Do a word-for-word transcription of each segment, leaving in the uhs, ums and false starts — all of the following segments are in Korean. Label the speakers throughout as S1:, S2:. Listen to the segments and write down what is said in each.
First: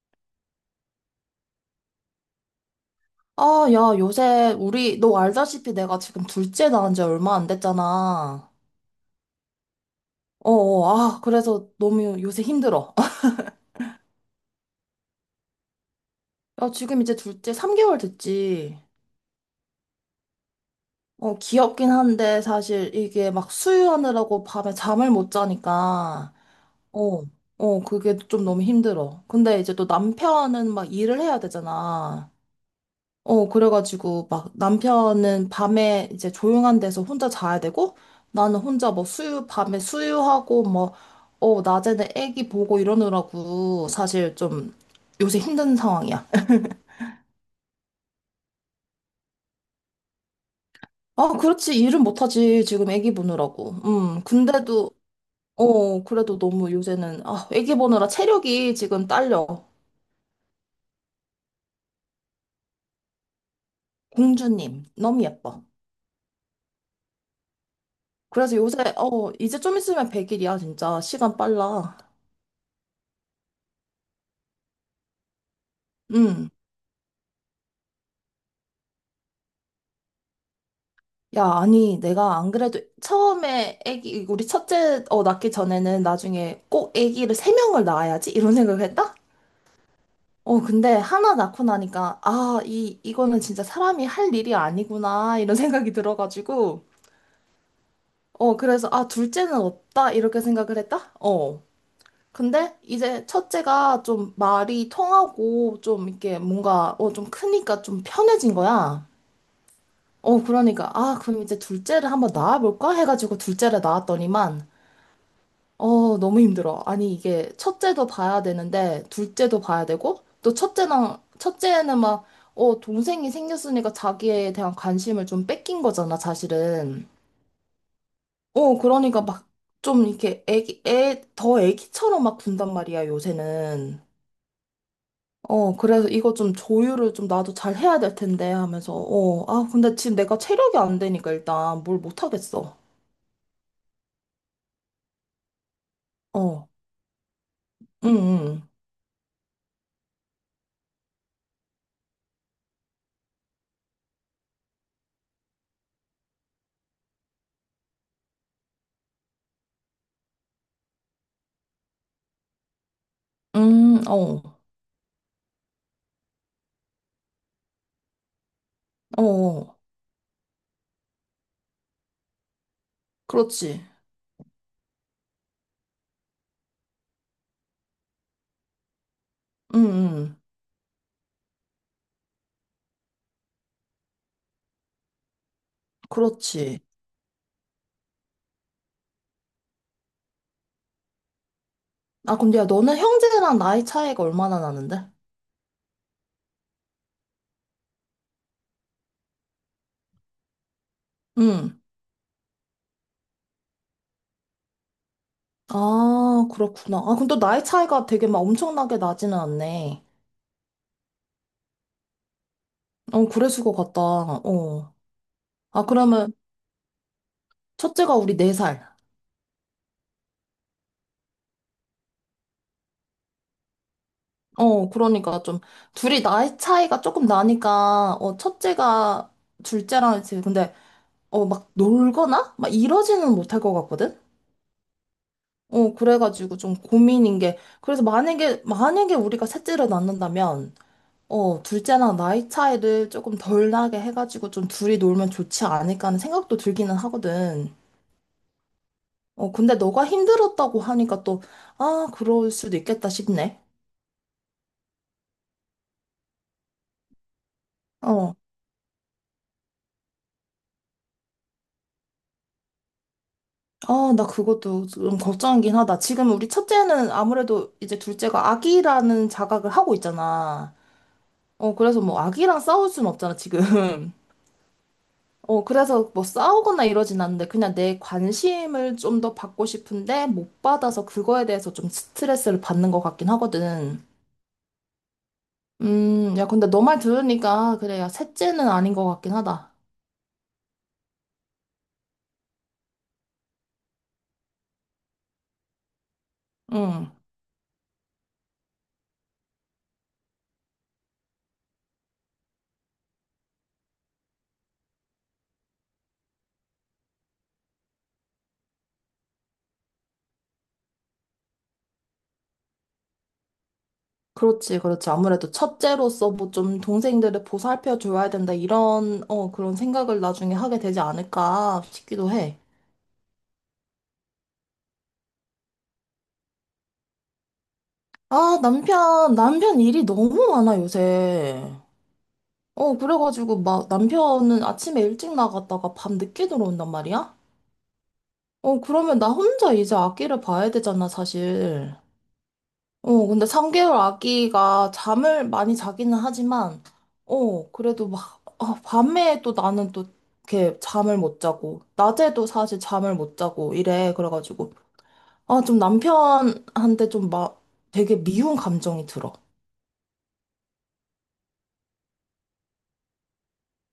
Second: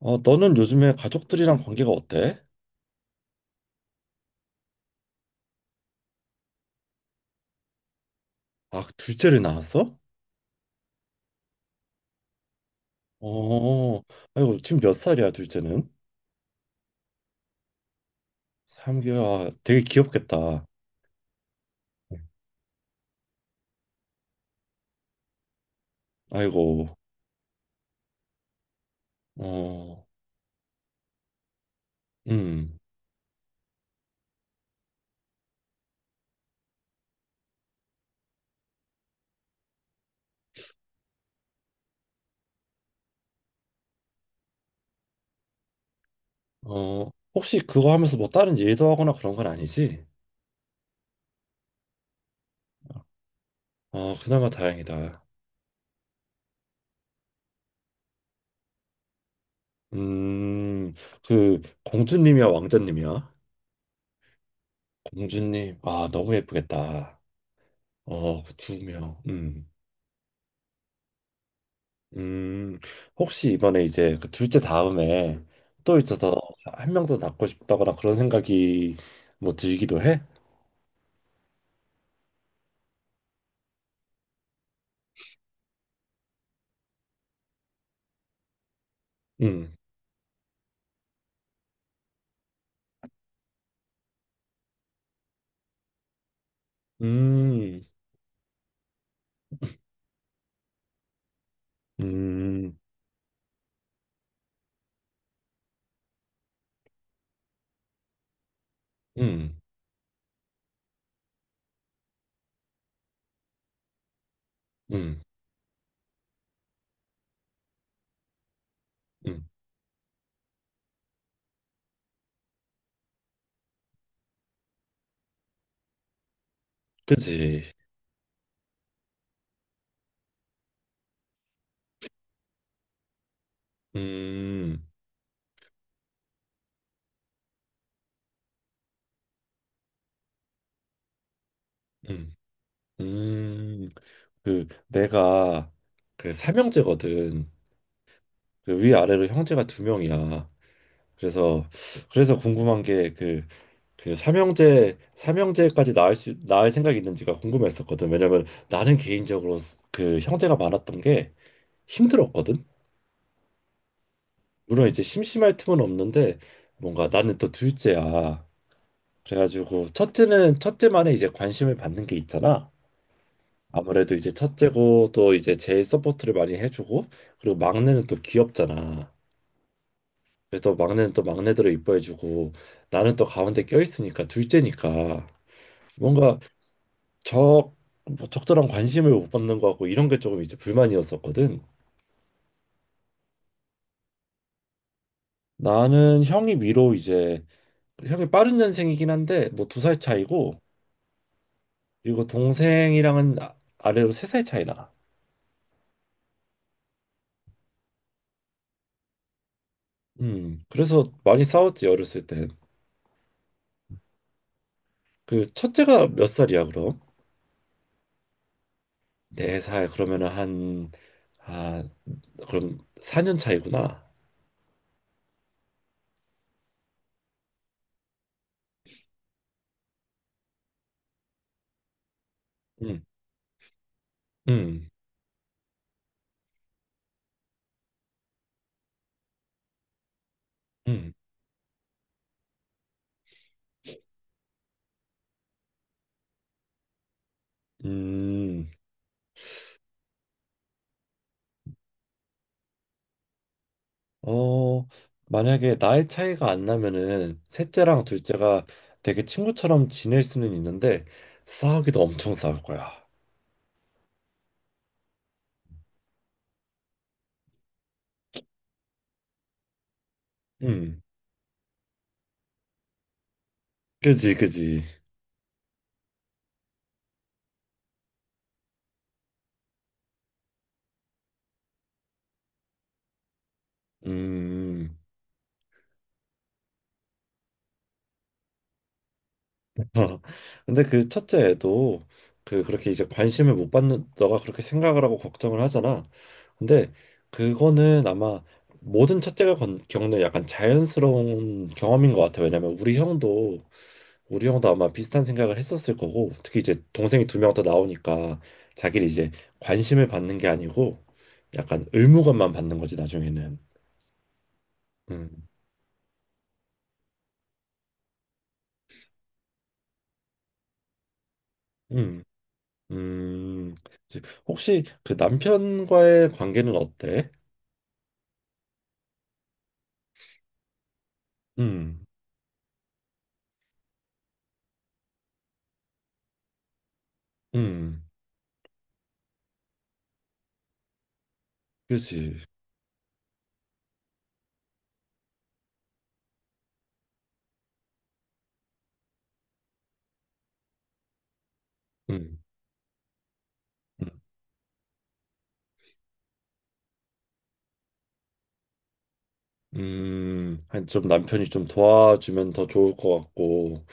S1: 어, 너는 요즘에 가족들이랑 관계가 어때?
S2: 아, 야, 요새 우리 너 알다시피 내가 지금 둘째 낳은 지 얼마 안 됐잖아.
S1: 아, 둘째를 낳았어?
S2: 어, 어, 아, 그래서 너무 요새 힘들어.
S1: 어, 아이고, 지금 몇 살이야, 둘째는?
S2: 야, 지금 이제 둘째 삼 개월 됐지.
S1: 삼 개월. 아, 되게 귀엽겠다.
S2: 어, 귀엽긴 한데 사실 이게 막 수유하느라고 밤에 잠을 못 자니까
S1: 아이고,
S2: 어, 어, 그게 좀 너무 힘들어. 근데 이제 또
S1: 어,
S2: 남편은 막 일을 해야 되잖아.
S1: 음,
S2: 어, 그래가지고 막 남편은 밤에 이제 조용한 데서 혼자 자야 되고 나는 혼자 뭐 수유, 밤에 수유하고 뭐, 어, 낮에는 애기 보고 이러느라고 사실 좀 요새 힘든 상황이야.
S1: 어, 혹시 그거 하면서 뭐 다른 일도 하거나 그런 건 아니지?
S2: 아, 그렇지. 일은 못하지. 지금 애기 보느라고.
S1: 어,
S2: 음,
S1: 그나마
S2: 근데도,
S1: 다행이다.
S2: 어, 그래도 너무 요새는, 아, 애기 보느라 체력이 지금 딸려.
S1: 음, 그, 공주님이야, 왕자님이야?
S2: 공주님, 너무 예뻐.
S1: 공주님, 아, 너무 예쁘겠다. 어, 그
S2: 그래서 요새,
S1: 두 명.
S2: 어, 이제
S1: 음.
S2: 좀 있으면 백 일이야, 진짜. 시간 빨라.
S1: 음, 혹시 이번에 이제 그 둘째 다음에 또 이제
S2: 음.
S1: 더한 명 더 낳고 싶다거나 그런 생각이 뭐 들기도 해?
S2: 야, 아니, 내가 안 그래도 처음에 애기, 우리 첫째 어, 낳기 전에는 나중에 꼭 애기를 세 명을 낳아야지? 이런 생각을 했다?
S1: 음.
S2: 어, 근데 하나 낳고 나니까, 아, 이, 이거는 진짜 사람이 할 일이 아니구나, 이런 생각이 들어가지고,
S1: 음.
S2: 어, 그래서, 아, 둘째는 없다, 이렇게 생각을 했다? 어.
S1: 음.
S2: 근데 이제 첫째가 좀 말이 통하고, 좀 이렇게 뭔가, 어, 좀 크니까 좀 편해진 거야.
S1: 음.
S2: 어, 그러니까, 아, 그럼 이제 둘째를 한번 낳아볼까? 해가지고 둘째를 낳았더니만,
S1: 음.
S2: 어, 너무 힘들어. 아니, 이게 첫째도 봐야 되는데,
S1: 음.
S2: 둘째도 봐야 되고, 또 첫째는, 첫째는 막, 어, 동생이 생겼으니까 자기에 대한 관심을 좀 뺏긴 거잖아, 사실은.
S1: 그지?
S2: 어, 그러니까 막, 좀 이렇게 애기, 애, 더 애기처럼 막 군단 말이야, 요새는.
S1: 음.
S2: 어, 그래서 이거 좀 조율을 좀 나도 잘 해야 될 텐데 하면서, 어, 아, 근데 지금 내가 체력이 안 되니까 일단 뭘 못
S1: 음.
S2: 하겠어.
S1: 음. 그 내가 그
S2: 어,
S1: 삼형제거든.
S2: 응, 응,
S1: 그 위아래로 형제가 두 명이야. 그래서 그래서 궁금한 게그 그 삼형제 삼형제까지 낳을 수 낳을 생각이 있는지가 궁금했었거든. 왜냐면 나는 개인적으로 스- 그 형제가 많았던 게 힘들었거든.
S2: 응, 어,
S1: 물론 이제 심심할 틈은 없는데 뭔가 나는 또 둘째야.
S2: 어, 어.
S1: 그래가지고 첫째는 첫째만의 이제 관심을 받는 게 있잖아.
S2: 그렇지.
S1: 아무래도 이제 첫째고 또 이제 제일 서포트를 많이 해주고, 그리고 막내는 또 귀엽잖아.
S2: 응, 응.
S1: 그래서 막내는 또 막내대로 이뻐해주고, 나는 또 가운데 껴있으니까 둘째니까 뭔가
S2: 그렇지.
S1: 적뭐 적절한 관심을 못 받는 것 같고, 이런 게 조금 이제 불만이었었거든.
S2: 아, 근데 야, 너는 형제랑 나이 차이가 얼마나 나는데?
S1: 나는 형이 위로 이제 형이 빠른 년생이긴 한데 뭐 두 살 차이고,
S2: 응.
S1: 그리고 동생이랑은 아- 아래로 세 살 차이 나.
S2: 아, 그렇구나. 아, 근데 또 나이 차이가 되게 막 엄청나게 나지는 않네.
S1: 음, 그래서 많이 싸웠지, 어렸을 땐.
S2: 어, 그랬을 것 같다. 어.
S1: 그
S2: 아,
S1: 첫째가 몇
S2: 그러면
S1: 살이야, 그럼?
S2: 첫째가 우리 네살
S1: 네 살? 그러면은 한, 아, 그럼 사 년 차이구나.
S2: 어, 그러니까 좀 둘이 나이 차이가 조금 나니까, 어, 첫째가 둘째랑 이제 근데, 어, 막 놀거나? 막
S1: 음.
S2: 이러지는 못할 것 같거든?
S1: 음.
S2: 어, 그래가지고 좀 고민인 게, 그래서 만약에, 만약에 우리가 셋째를 낳는다면,
S1: 음.
S2: 어, 둘째랑 나이 차이를 조금 덜 나게 해가지고 좀 둘이 놀면 좋지 않을까 하는 생각도 들기는 하거든.
S1: 음.
S2: 어, 근데 너가 힘들었다고 하니까 또, 아, 그럴 수도 있겠다 싶네.
S1: 어, 만약에 나이 차이가 안 나면은 셋째랑
S2: 어,
S1: 둘째가 되게 친구처럼 지낼 수는 있는데, 싸우기도 엄청 싸울 거야.
S2: 아, 나 그것도 좀 걱정이긴 하다. 지금 우리 첫째는 아무래도 이제 둘째가 아기라는 자각을 하고 있잖아.
S1: 음,
S2: 어, 그래서 뭐 아기랑 싸울 순 없잖아, 지금.
S1: 그지, 그지.
S2: 어, 그래서 뭐 싸우거나 이러진 않는데 그냥 내 관심을 좀 더 받고 싶은데 못 받아서 그거에 대해서 좀 스트레스를 받는 것 같긴 하거든.
S1: 음.
S2: 음, 야, 근데 너 말 들으니까 그래, 야, 셋째는 아닌 것 같긴 하다.
S1: 근데 그 첫째 애도 그 그렇게 이제 관심을 못 받는, 너가 그렇게 생각을 하고 걱정을 하잖아. 근데
S2: 응,
S1: 그거는 아마 모든 첫째가 건- 겪는 약간 자연스러운 경험인 것 같아. 왜냐면 우리 형도 우리 형도 아마 비슷한 생각을 했었을 거고, 특히 이제 동생이 두 명 더 나오니까 자기를 이제 관심을 받는 게 아니고 약간 의무감만 받는 거지, 나중에는.
S2: 그렇지, 그렇지.
S1: 음.
S2: 아무래도 첫째로서 뭐 좀 동생들을 보살펴 줘야 된다 이런, 어, 그런 생각을 나중에 하게 되지 않을까
S1: 음.
S2: 싶기도 해.
S1: 음. 이제, 혹시 그 남편과의 관계는 어때?
S2: 아, 남편, 남편 일이 너무 많아, 요새.
S1: 음.
S2: 어, 그래가지고 막 남편은 아침에 일찍 나갔다가 밤 늦게 들어온단 말이야?
S1: 음.
S2: 어, 그러면 나 혼자 이제 아기를 봐야 되잖아, 사실.
S1: 그치.
S2: 어, 근데 삼 개월 아기가 잠을 많이 자기는 하지만, 어, 그래도 막, 어, 밤에 또 나는 또 이렇게 잠을 못 자고,
S1: 음.
S2: 낮에도 사실 잠을 못 자고
S1: 음.
S2: 이래. 그래가지고, 아, 좀 남편한테 좀 막 되게 미운 감정이 들어.
S1: 음. 아니, 좀 남편이 좀 도와주면 더 좋을 것 같고.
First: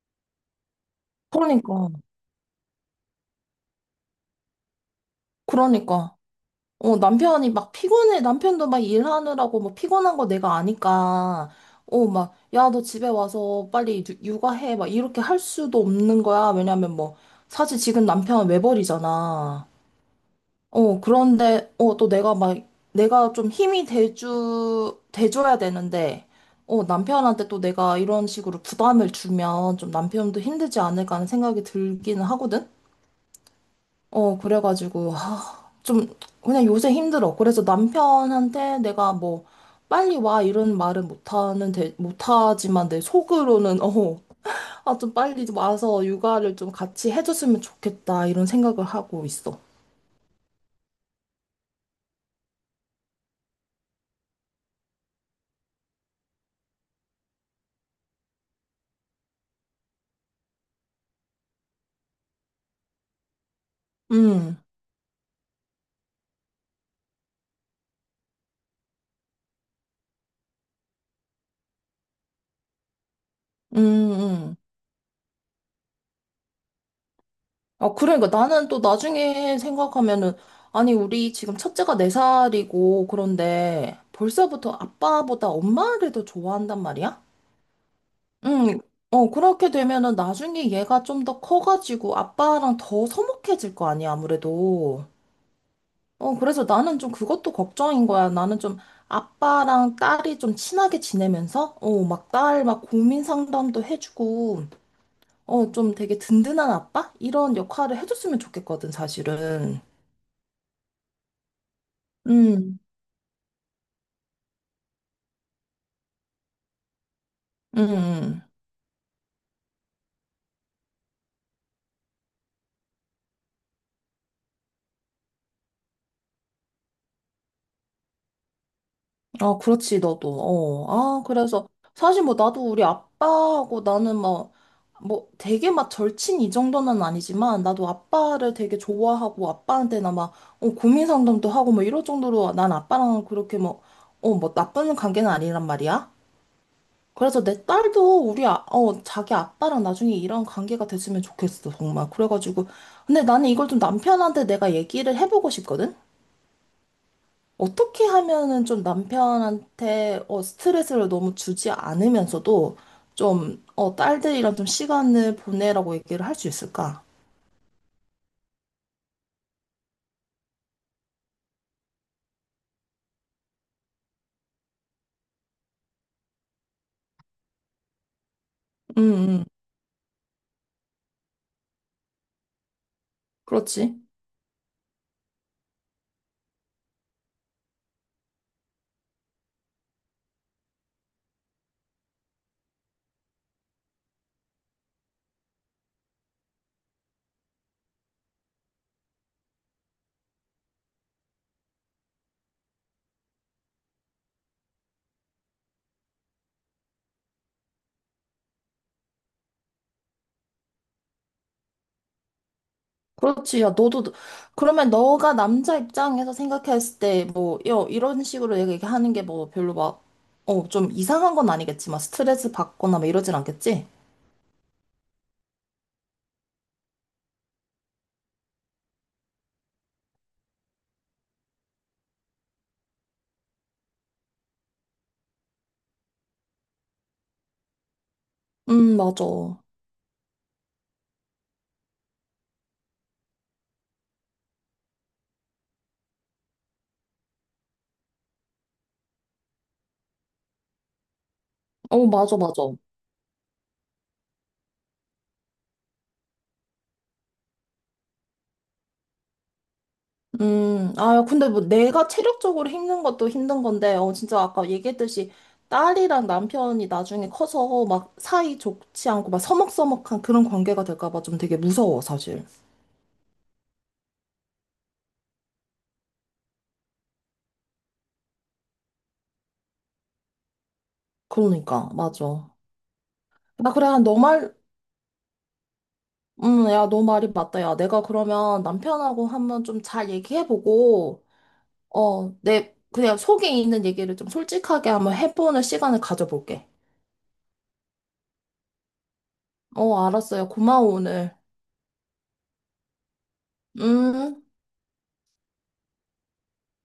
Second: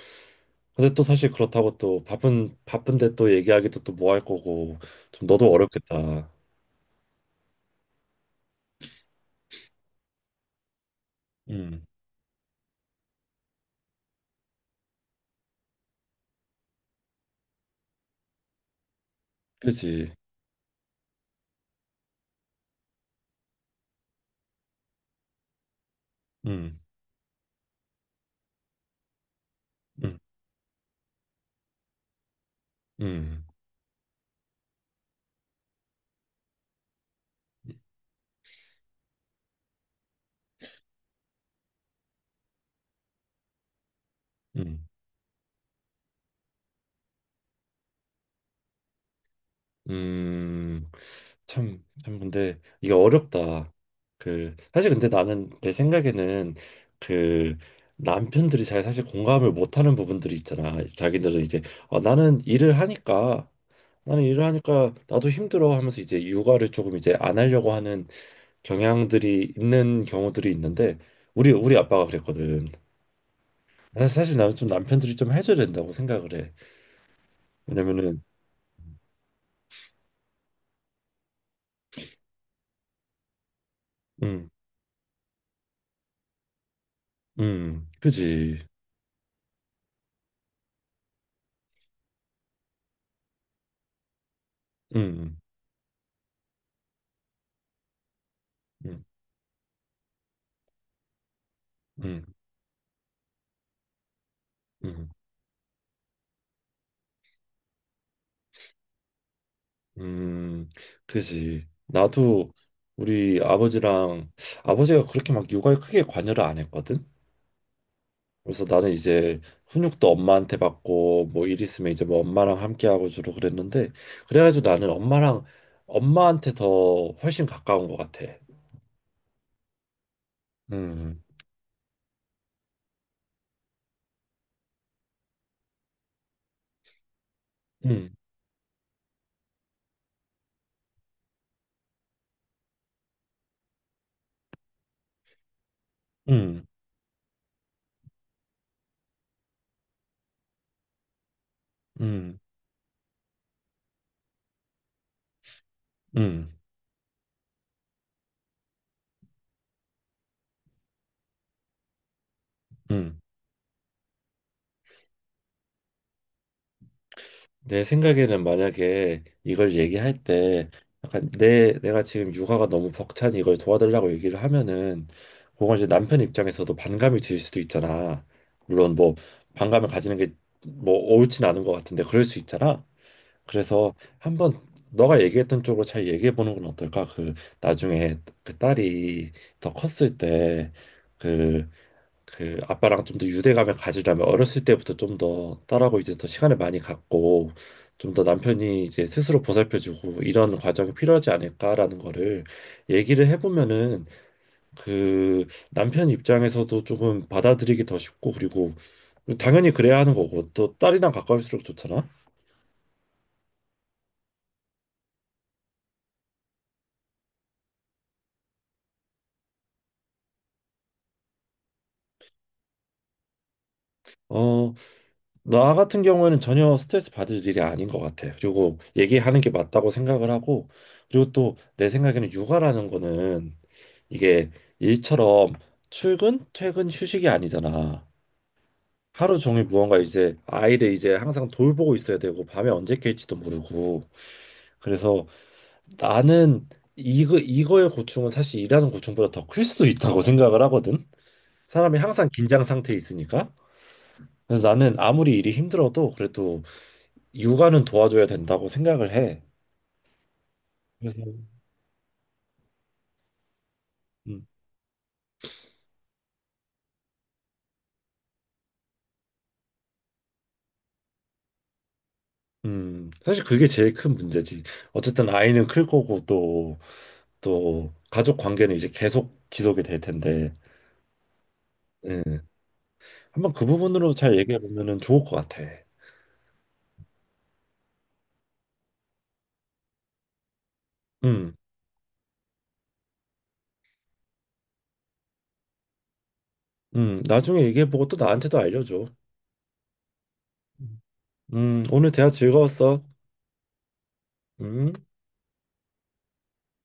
S1: 근데 또 사실 그렇다고
S2: 그러니까,
S1: 또 바쁜, 바쁜데 또 얘기하기도 또 뭐 할 거고. 좀 너도
S2: 그러니까.
S1: 어렵겠다.
S2: 어, 남편이 막 피곤해, 남편도 막 일하느라고 뭐 피곤한 거 내가 아니까,
S1: 음.
S2: 어, 막, 야, 너 집에 와서 빨리 유- 육아해. 막 이렇게 할 수도 없는 거야. 왜냐면 뭐, 사실 지금 남편은 외벌이잖아.
S1: 그지.
S2: 어, 그런데, 어, 또 내가 막, 내가 좀 힘이 돼주, 돼줘야 되는데,
S1: 음.
S2: 어, 남편한테 또 내가 이런 식으로 부담을 주면 좀
S1: 음.
S2: 남편도 힘들지 않을까 하는 생각이 들기는 하거든?
S1: 음.
S2: 어, 그래가지고, 아, 좀, 그냥 요새 힘들어. 그래서 남편한테 내가 뭐, 빨리 와, 이런 말은 못하는, 데, 못하지만 내 속으로는, 어,
S1: 음.
S2: 아, 좀 빨리 좀 와서 육아를 좀 같이 해줬으면 좋겠다, 이런 생각을 하고 있어.
S1: 음. 참, 참, 근데 이게 어렵다. 그, 사실 근데 나는 내 생각에는 그 남편들이 잘 사실 공감을 못하는 부분들이 있잖아. 자기들은 이제 어, 나는 일을 하니까 나는 일을
S2: 음,
S1: 하니까 나도 힘들어 하면서 이제 육아를 조금 이제 안 하려고 하는 경향들이 있는 경우들이 있는데, 우리 우리 아빠가 그랬거든.
S2: 음,
S1: 사실 나는
S2: 음.
S1: 좀 남편들이 좀 해줘야 된다고 생각을 해.
S2: 아,
S1: 왜냐면은,
S2: 그러니까 나는 또 나중에 생각하면은, 아니, 우리 지금 첫째가 네살이고 그런데
S1: 음,
S2: 벌써부터 아빠보다 엄마를 더 좋아한단 말이야?
S1: 음, 그지.
S2: 응, 어, 그렇게 되면은 나중에 얘가 좀 더 커가지고 아빠랑 더 서먹해질 거 아니야, 아무래도.
S1: 음.
S2: 어, 그래서 나는 좀 그것도 걱정인 거야. 나는 좀
S1: 음.
S2: 아빠랑 딸이 좀 친하게 지내면서, 어,
S1: 음.
S2: 막 딸 막 고민 상담도 해주고,
S1: 음.
S2: 어, 좀 되게 든든한 아빠? 이런 역할을 해줬으면 좋겠거든, 사실은.
S1: 음. 그지. 나도
S2: 응,
S1: 우리 아버지랑, 아버지가 그렇게 막 육아에 크게 관여를 안 했거든.
S2: 응, 응.
S1: 그래서 나는 이제 훈육도 엄마한테 받고, 뭐 일 있으면 이제 뭐 엄마랑 함께 하고 주로 그랬는데, 그래가지고 나는 엄마랑 엄마한테 더 훨씬 가까운 것 같아.
S2: 아, 그렇지, 너도. 어.
S1: 음.
S2: 아, 그래서 사실 뭐 나도 우리 아빠하고 나는 뭐, 뭐, 되게 막 절친 이 정도는 아니지만 나도
S1: 음.
S2: 아빠를 되게 좋아하고 아빠한테나 막 어, 고민 상담도 하고 뭐 이럴 정도로 난 아빠랑 그렇게 뭐, 어, 뭐 나쁜 관계는 아니란 말이야.
S1: 음.
S2: 그래서 내 딸도 우리 아, 어, 자기 아빠랑 나중에 이런 관계가 됐으면 좋겠어, 정말.
S1: 음.
S2: 그래가지고. 근데 나는 이걸 좀 남편한테 내가 얘기를 해보고 싶거든?
S1: 음.
S2: 어떻게 하면은 좀 남편한테 어, 스트레스를 너무 주지 않으면서도
S1: 음.
S2: 좀 어, 딸들이랑 좀 시간을 보내라고 얘기를 할 수 있을까?
S1: 내 생각에는 만약에 이걸 얘기할 때 약간 내 내가 지금 육아가 너무 벅차니 이걸 도와달라고 얘기를 하면은 그건 이제 남편 입장에서도 반감이 들 수도 있잖아. 물론
S2: 음,
S1: 뭐
S2: 음,
S1: 반감을 가지는 게 뭐 옳진 않은 것 같은데 그럴 수 있잖아. 그래서
S2: 그렇지.
S1: 한번 너가 얘기했던 쪽으로 잘 얘기해 보는 건 어떨까? 그 나중에 그 딸이 더 컸을 때그 그 아빠랑 좀 더 유대감을 가지려면 어렸을 때부터 좀 더 딸하고 이제 더 시간을 많이 갖고, 좀 더 남편이 이제 스스로 보살펴주고 이런 과정이 필요하지 않을까라는 거를 얘기를 해보면은 그 남편 입장에서도 조금 받아들이기 더 쉽고, 그리고 당연히 그래야 하는 거고 또 딸이랑 가까울수록 좋잖아.
S2: 그렇지. 야, 너도, 그러면 너가 남자 입장에서 생각했을 때, 뭐, 여, 이런 식으로 얘기하는 게 뭐 별로 막, 어, 좀 이상한 건 아니겠지만, 스트레스 받거나 막 이러진 않겠지?
S1: 어, 나 같은 경우에는 전혀 스트레스 받을 일이 아닌 것 같아. 그리고 얘기하는 게 맞다고 생각을 하고, 그리고 또 내 생각에는 육아라는 거는 이게 일처럼 출근, 퇴근, 휴식이 아니잖아.
S2: 음, 맞아.
S1: 하루
S2: 어,
S1: 종일 무언가 이제 아이를 이제 항상 돌보고 있어야 되고, 밤에 언제 깰지도 모르고. 그래서 나는 이거 이거의 고충은 사실 일하는 고충보다 더 클 수도 있다고 생각을 하거든. 사람이 항상
S2: 맞아,
S1: 긴장
S2: 맞아.
S1: 상태에 있으니까. 그래서 나는 아무리 일이 힘들어도 그래도 육아는 도와줘야 된다고 생각을 해.
S2: 음,
S1: 그래서,
S2: 아, 근데 뭐 내가 체력적으로 힘든 것도 힘든 건데, 어, 진짜
S1: 음,
S2: 아까 얘기했듯이 딸이랑 남편이 나중에 커서 막 사이 좋지 않고 막 서먹서먹한 그런 관계가 될까 봐 좀 되게 무서워, 사실.
S1: 음, 사실 그게 제일 큰 문제지. 어쨌든 아이는 클 거고, 또 또 가족 관계는 이제 계속 지속이 될 텐데,
S2: 그러니까,
S1: 예.
S2: 맞아.
S1: 한번 그
S2: 아 그래,
S1: 부분으로
S2: 너
S1: 잘
S2: 말,
S1: 얘기해 보면은 좋을 것 같아.
S2: 음, 야, 너 말이 맞다. 야, 내가 그러면 남편하고 한번 좀 잘 얘기해보고,
S1: 음,
S2: 어, 내, 그냥 속에 있는 얘기를 좀 솔직하게 한번 해보는 시간을 가져볼게.
S1: 음, 나중에 얘기해 보고 또 나한테도 알려줘.
S2: 어, 알았어요. 고마워, 오늘.
S1: 음, 오늘 대화 즐거웠어.
S2: 음.
S1: 음.